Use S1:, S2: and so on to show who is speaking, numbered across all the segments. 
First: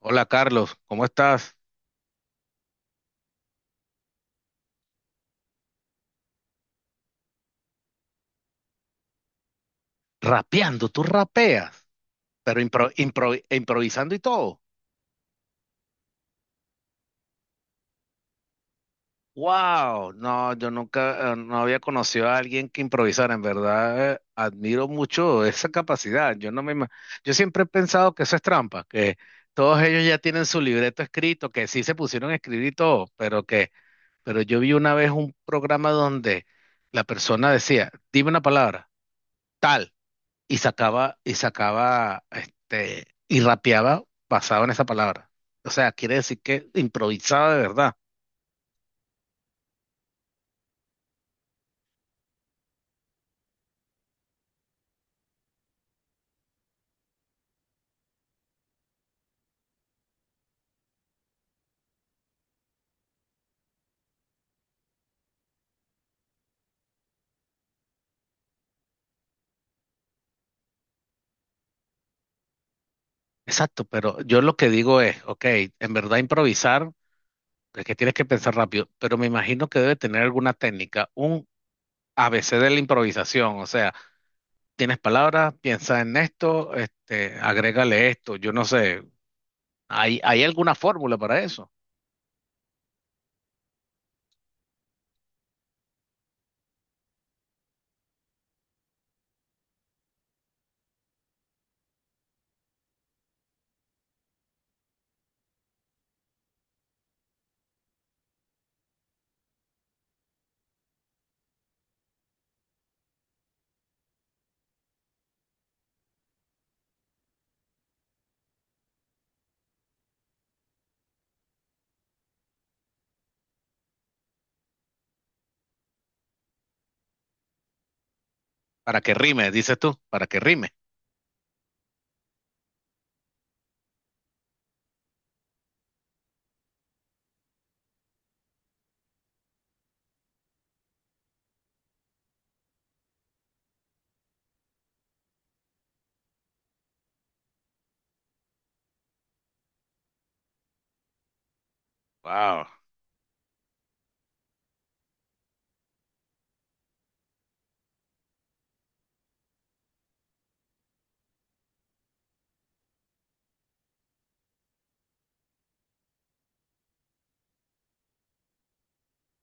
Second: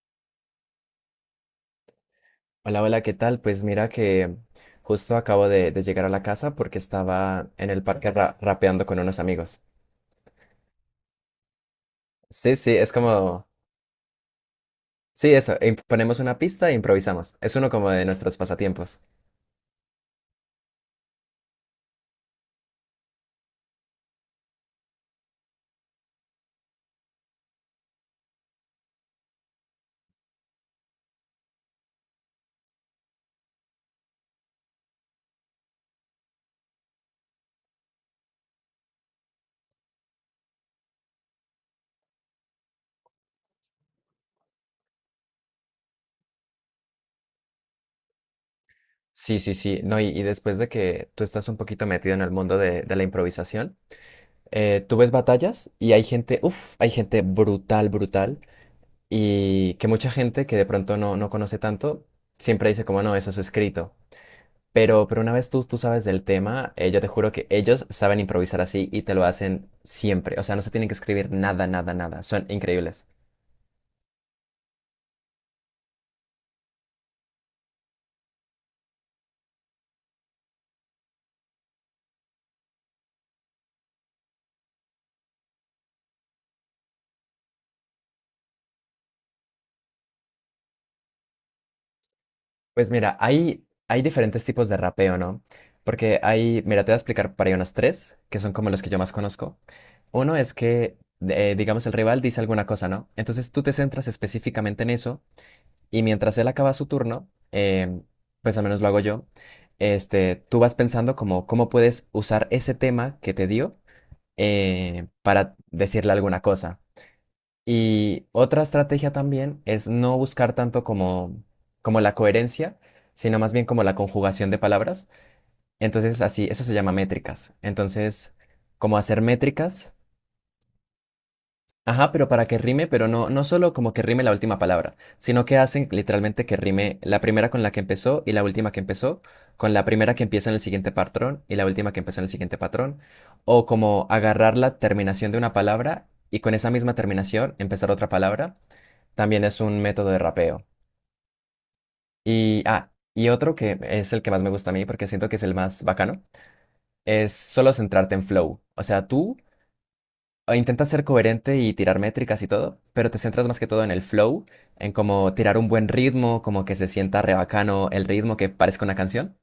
S1: Hola, Carlos, ¿cómo estás?
S2: Hola, hola, ¿qué tal? Pues mira que justo acabo de llegar a la casa porque estaba en el parque rapeando con unos amigos.
S1: Rapeando, tú rapeas,
S2: Sí,
S1: pero
S2: sí, es como...
S1: e improvisando y todo.
S2: Sí, eso, e ponemos una pista e improvisamos. Es uno como de nuestros pasatiempos.
S1: ¡Wow! No, yo nunca, no había conocido a alguien que improvisara. En verdad, admiro mucho esa capacidad. Yo no me, ima- Yo siempre he pensado que eso es trampa, que todos ellos ya tienen su libreto escrito, que sí se pusieron a escribir y todo, pero yo vi una vez un programa donde la persona decía, dime una palabra, tal. Y sacaba, y rapeaba basado en esa palabra. O sea, quiere decir que improvisaba de verdad.
S2: Sí, sí, sí, no, y después de que tú estás un poquito metido en el mundo de la improvisación, tú ves batallas y hay gente, uff, hay gente brutal, brutal, y que mucha gente que de pronto no conoce tanto, siempre dice como, no, eso es escrito. Pero una vez tú sabes del tema, yo te juro que ellos saben improvisar así y te lo hacen siempre. O sea, no se tienen que escribir nada, nada, nada. Son increíbles.
S1: Exacto, pero yo lo que digo es, ok, en verdad improvisar es que tienes que pensar rápido, pero me imagino que debe tener alguna técnica, un ABC de la improvisación, o sea, tienes palabras, piensa en esto, agrégale esto, yo no sé, ¿hay alguna fórmula para eso?
S2: Pues mira, hay diferentes tipos de rapeo, ¿no? Porque hay, mira, te voy a explicar para ahí unos tres, que son como los que yo más conozco. Uno es que, digamos, el rival dice alguna cosa, ¿no? Entonces tú te centras específicamente en eso y mientras él acaba su turno, pues al menos lo hago yo, tú vas pensando como cómo puedes usar ese tema que te dio para decirle alguna cosa. Y otra estrategia también es no buscar tanto como, como la coherencia, sino más bien como la conjugación de palabras. Entonces, así, eso se llama métricas. Entonces, como
S1: Para que
S2: hacer
S1: rime, dices
S2: métricas.
S1: tú, para que rime.
S2: Ajá, pero para que rime, pero no, no solo como que rime la última palabra, sino que hacen literalmente que rime la primera con la que empezó y la última que empezó, con la primera que empieza en el siguiente patrón y la última que empezó en el siguiente patrón, o como agarrar la terminación de una palabra y con esa misma terminación empezar otra palabra, también es un método de rapeo. Y,
S1: Wow.
S2: ah, y otro que es el que más me gusta a mí porque siento que es el más bacano, es solo centrarte en flow. O sea, tú o intentas ser coherente y tirar métricas y todo, pero te centras más que todo en el flow, en cómo tirar un buen ritmo, como que se sienta re bacano el ritmo que parezca una canción.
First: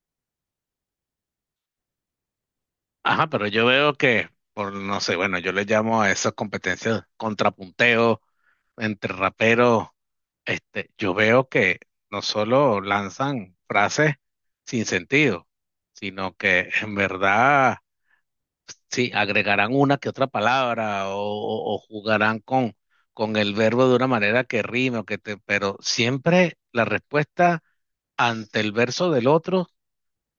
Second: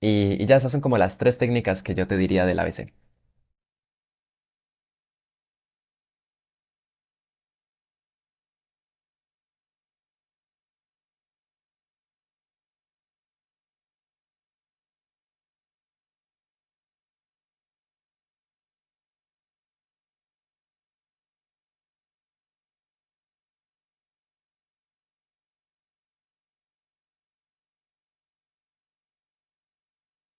S2: Y ya esas son como las tres técnicas que yo te diría del ABC.
S1: Ajá, pero yo veo que, por no sé, bueno, yo le llamo a esas competencias contrapunteo entre raperos, yo veo que no solo lanzan frases sin sentido, sino que en verdad sí agregarán una que otra palabra o jugarán con el verbo de una manera que rime o que te, pero siempre la respuesta ante el verso del otro.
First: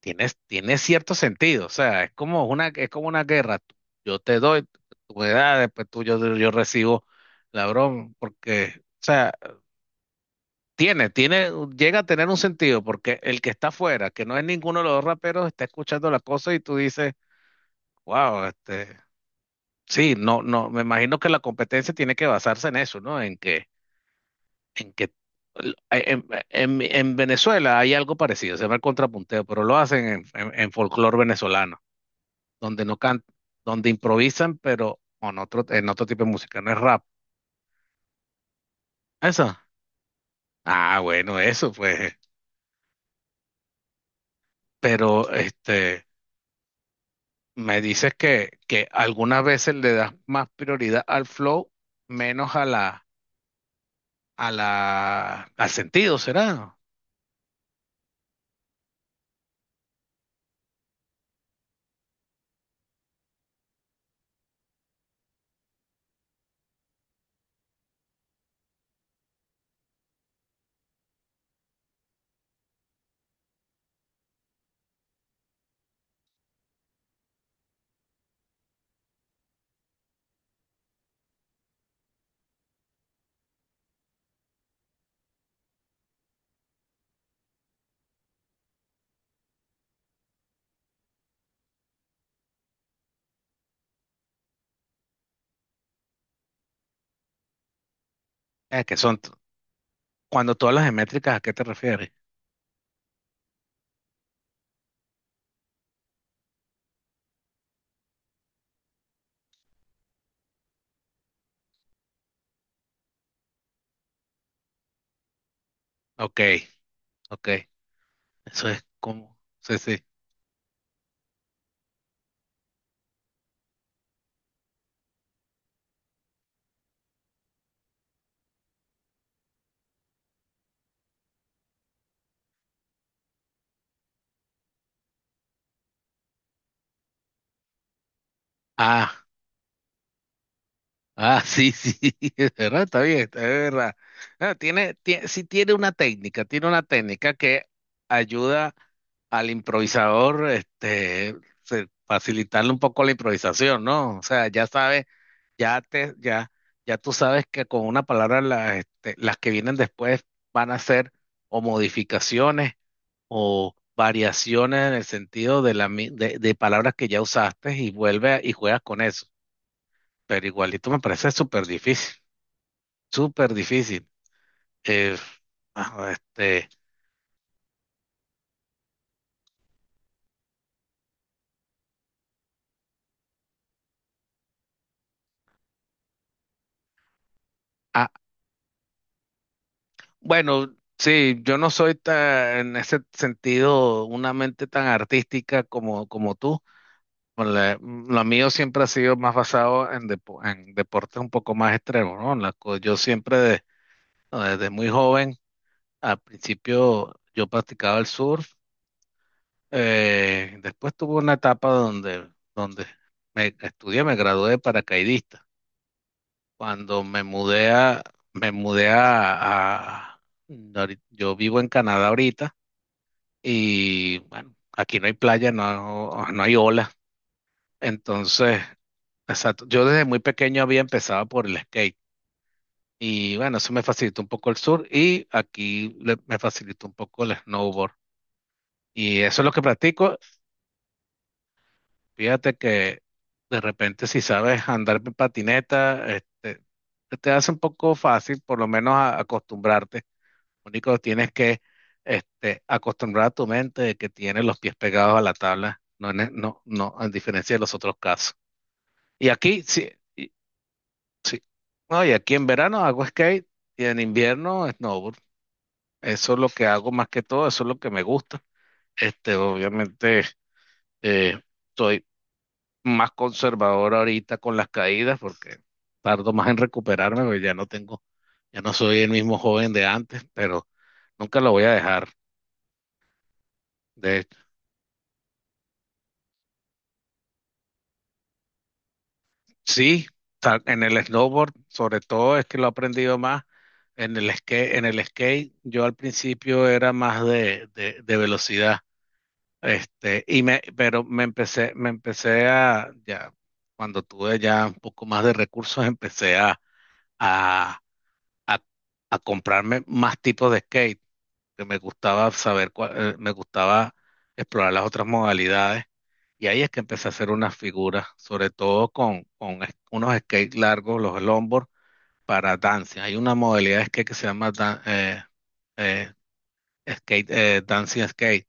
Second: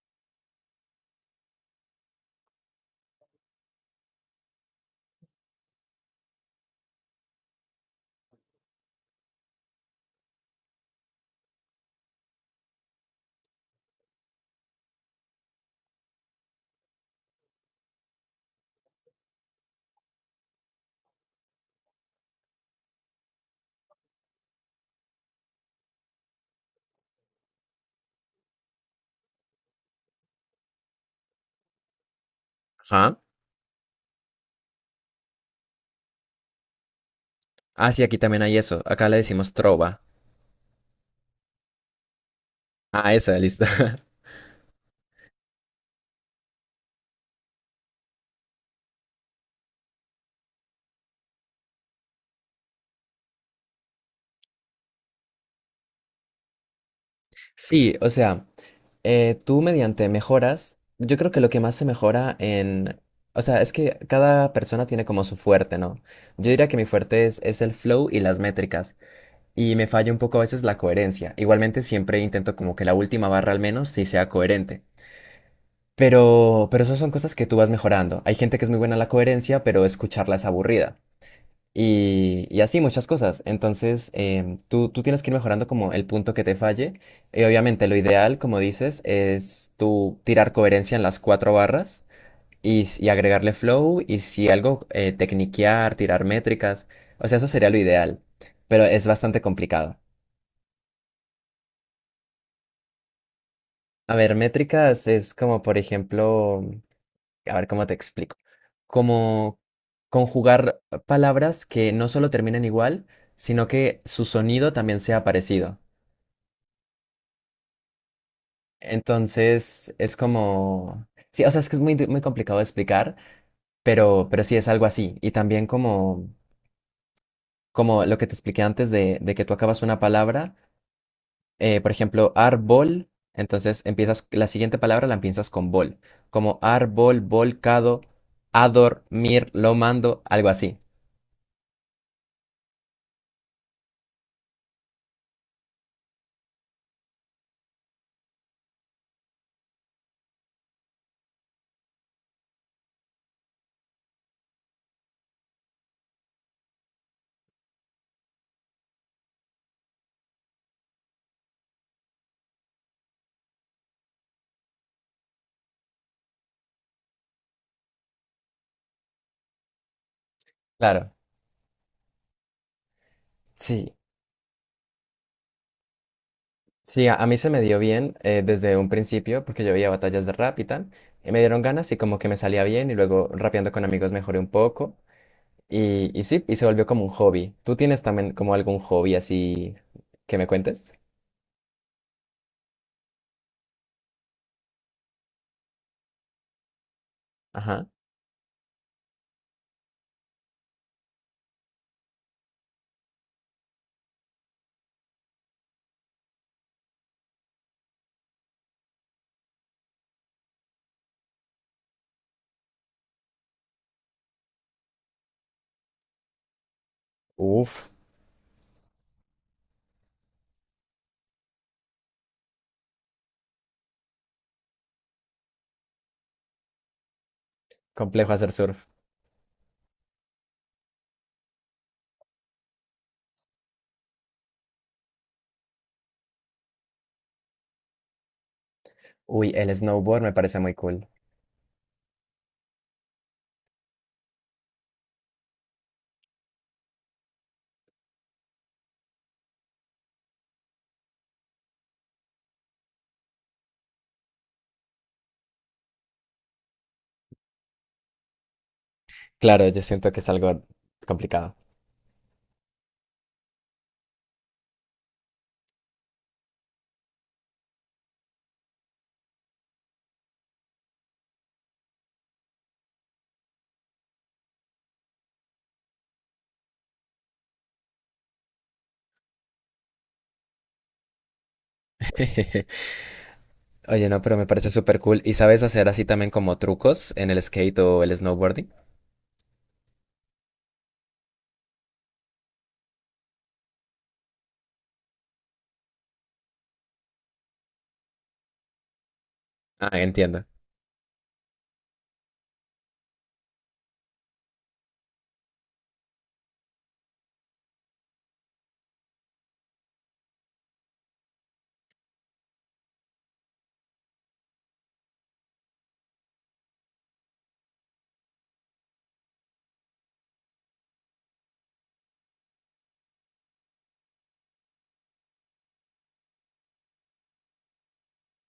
S1: Tiene cierto sentido, o sea, es como una guerra. Yo te doy, tú me das, después yo recibo la broma, porque, o sea, llega a tener un sentido, porque el que está afuera, que no es ninguno de los dos raperos, está escuchando la cosa y tú dices, wow, sí, no, no, me imagino que la competencia tiene que basarse en eso, ¿no? En que, en que, en, en- En Venezuela hay algo parecido, se llama el contrapunteo, pero lo hacen en, en folclore venezolano. Donde no
S2: Ajá.
S1: cantan, donde improvisan, pero con otro, en otro tipo de música, no es rap.
S2: Ah, sí, aquí también hay eso. Acá le
S1: ¿Eso?
S2: decimos trova.
S1: Ah, bueno, eso pues.
S2: Ah, esa, listo.
S1: Pero me dices que algunas veces le das más prioridad al flow, menos a la, al sentido, ¿será?
S2: Sí, o sea, tú mediante mejoras, yo creo que lo que más se mejora en... O sea, es que cada persona tiene como su fuerte, ¿no? Yo diría que mi fuerte es el flow y las métricas. Y me falla un poco a veces la coherencia. Igualmente siempre intento como que la última barra al menos sí sea coherente. Pero esas son cosas que tú vas mejorando. Hay gente que es muy buena en la coherencia, pero escucharla es aburrida. Y así muchas cosas. Entonces, tú tienes que ir mejorando como el punto que te falle. Y obviamente lo ideal, como dices, es tú tirar coherencia en las cuatro barras y agregarle flow y si algo, tecniquear, tirar métricas. O sea, eso sería lo ideal, pero
S1: Es que
S2: es
S1: son, t-
S2: bastante complicado.
S1: Cuando todas las métricas, ¿a qué te refieres?
S2: A ver, métricas es como, por ejemplo, a ver cómo te explico. Como conjugar palabras que no solo terminan igual, sino que su sonido también sea parecido.
S1: Ok, ok. Eso es como, sí,
S2: Entonces,
S1: sí.
S2: es como... Sí, o sea, es que es muy, muy complicado de explicar, pero sí es algo así. Y también como, como lo que te expliqué antes de que tú acabas una palabra, por ejemplo, árbol, entonces empiezas, la siguiente palabra la empiezas con bol, como árbol, volcado, a
S1: Ah.
S2: dormir, lo mando, algo así.
S1: Ah, sí, sí, es verdad, está bien, es verdad. Ah, sí tiene una técnica que ayuda al improvisador, facilitarle un poco la improvisación, ¿no? O sea, ya sabes, ya te, ya, ya tú sabes que con una palabra las que vienen después van a ser o modificaciones o variaciones en el sentido de de palabras que ya usaste y vuelve y juegas con eso, pero igualito me
S2: Claro,
S1: parece súper difícil, súper
S2: sí,
S1: difícil. Eh, ah, este,
S2: sí, a mí se me dio bien desde un principio porque yo veía batallas de rap y tal, y me dieron ganas y como que me salía bien y luego rapeando con amigos mejoré un poco y sí, y se volvió como un hobby. ¿Tú tienes
S1: ah,
S2: también como algún hobby así que me
S1: bueno,
S2: cuentes?
S1: sí, yo no soy en ese sentido una mente tan artística como, como tú.
S2: Ajá.
S1: Lo mío siempre ha sido más basado en, en deportes un poco más extremos, ¿no? Yo siempre no, desde muy joven, al principio yo practicaba el surf, después tuve una etapa donde me estudié, me gradué de paracaidista. Cuando
S2: Uf,
S1: me mudé a, a- yo vivo en Canadá ahorita y bueno, aquí no hay playa, no, no hay ola.
S2: complejo hacer
S1: Entonces,
S2: surf.
S1: exacto, yo desde muy pequeño había empezado por el skate y bueno, eso me facilitó un poco el sur y aquí me facilitó un poco el snowboard. Y eso es
S2: Uy,
S1: lo que
S2: el
S1: practico.
S2: snowboard me parece muy cool.
S1: Fíjate que de repente si sabes andar en patineta, te hace un poco fácil por lo menos acostumbrarte. Único, tienes que acostumbrar a tu mente de que tienes los pies pegados a la tabla, no, no, a diferencia de los otros casos. Y aquí,
S2: Claro, yo
S1: sí,
S2: siento que es
S1: y,
S2: algo complicado.
S1: no, y aquí en verano hago skate y en invierno snowboard. Eso es lo que hago más que todo, eso es lo que me gusta. Este, obviamente, eh, soy más conservador ahorita con las caídas porque tardo más en recuperarme porque ya no tengo, ya no soy el mismo joven de antes, pero nunca lo voy a dejar.
S2: Oye, no,
S1: De
S2: pero me parece súper cool. ¿Y sabes hacer así también como trucos en el skate o el snowboarding?
S1: Sí, en el snowboard, sobre todo, es que lo he aprendido más. En el skate, yo al principio era más de velocidad.
S2: Ah, entiendo.
S1: Pero me empecé a, ya, cuando tuve ya un poco más de recursos, empecé a, a, a comprarme más tipos de skate, que me gustaba saber me gustaba explorar las otras modalidades. Y ahí es que empecé a hacer unas figuras, sobre todo con, unos skates largos, los longboard, para dancing. Hay una modalidad de skate que se llama eh, skate, dancing skate.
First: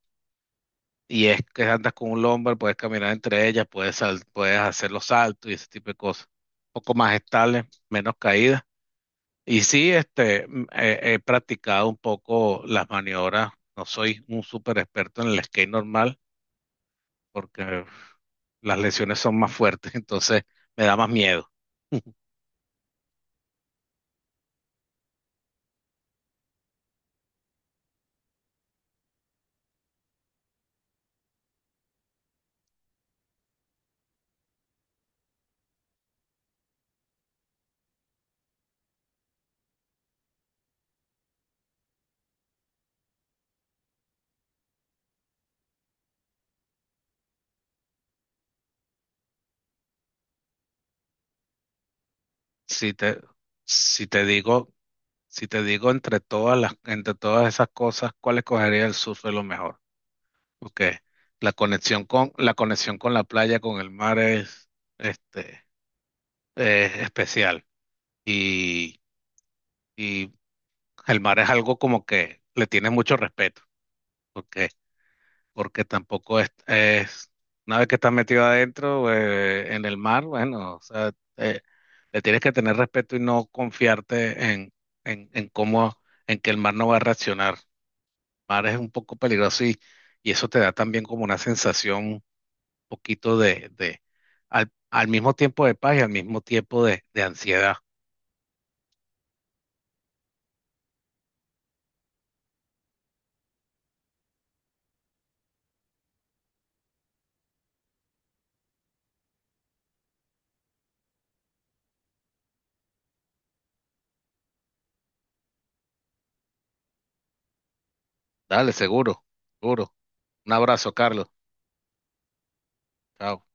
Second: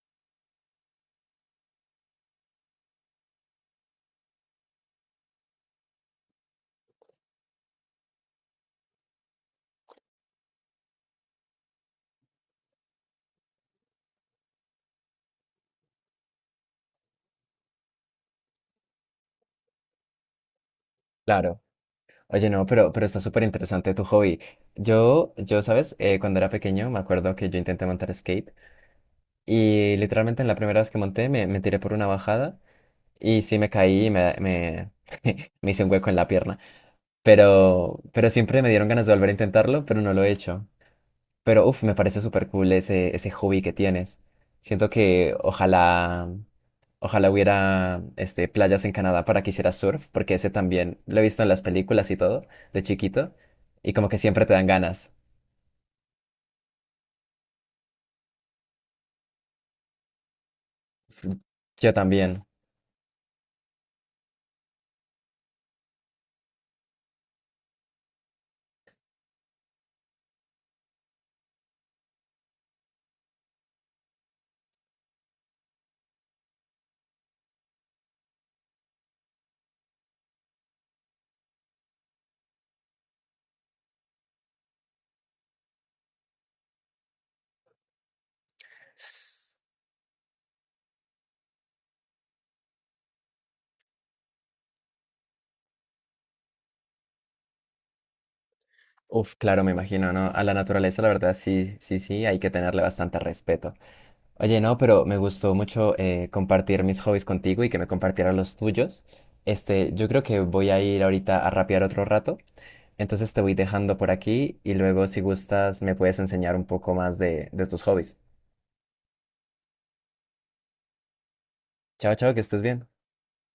S1: Y es que andas con un longboard, puedes caminar entre ellas, puedes hacer los saltos y ese tipo de cosas. Un poco más estable, menos caídas y sí, he practicado un poco las maniobras. No soy un súper experto en el skate normal porque uf, las lesiones son más fuertes, entonces me da más miedo.
S2: Claro. Oye, no, pero está súper interesante tu hobby. Yo, ¿sabes? Cuando era pequeño me acuerdo que yo intenté montar skate y literalmente en la primera vez que monté me tiré por una bajada y sí me caí y me hice un hueco en la pierna. Pero siempre me dieron ganas de volver a intentarlo, pero no lo he hecho. Pero uff, me parece súper cool ese hobby que tienes. Siento que ojalá, ojalá hubiera este, playas en Canadá para que hicieras surf, porque ese también lo he visto en las películas y todo, de
S1: Si te,
S2: chiquito, y
S1: si
S2: como que
S1: te
S2: siempre te dan
S1: digo,
S2: ganas.
S1: si te digo entre todas las, entre todas esas cosas, ¿cuál escogería? El surf es lo mejor. Porque
S2: Yo también.
S1: la conexión con la playa, con el mar es, este, es especial. Y, y el mar es algo como que le tienes mucho respeto. porque, porque tampoco una vez que estás metido adentro, en el mar, bueno, o sea, eh, le tienes que tener respeto y no confiarte en cómo, en que el mar no va a reaccionar. El mar es un poco
S2: S-
S1: peligroso y eso te da también como una sensación de, al, al mismo tiempo de paz y al mismo tiempo de ansiedad.
S2: Uf, claro, me imagino, ¿no? A la naturaleza, la verdad, sí, sí, sí, hay que tenerle bastante respeto. Oye, no, pero me gustó mucho compartir mis hobbies contigo y que me compartieras los tuyos. Este, yo creo que voy a ir ahorita a rapear otro rato. Entonces te voy dejando por aquí y luego si gustas me puedes enseñar un poco más de tus hobbies.
S1: Dale, seguro, seguro. Un abrazo, Carlos.
S2: Chao, chao, que estés bien.
S1: Chao.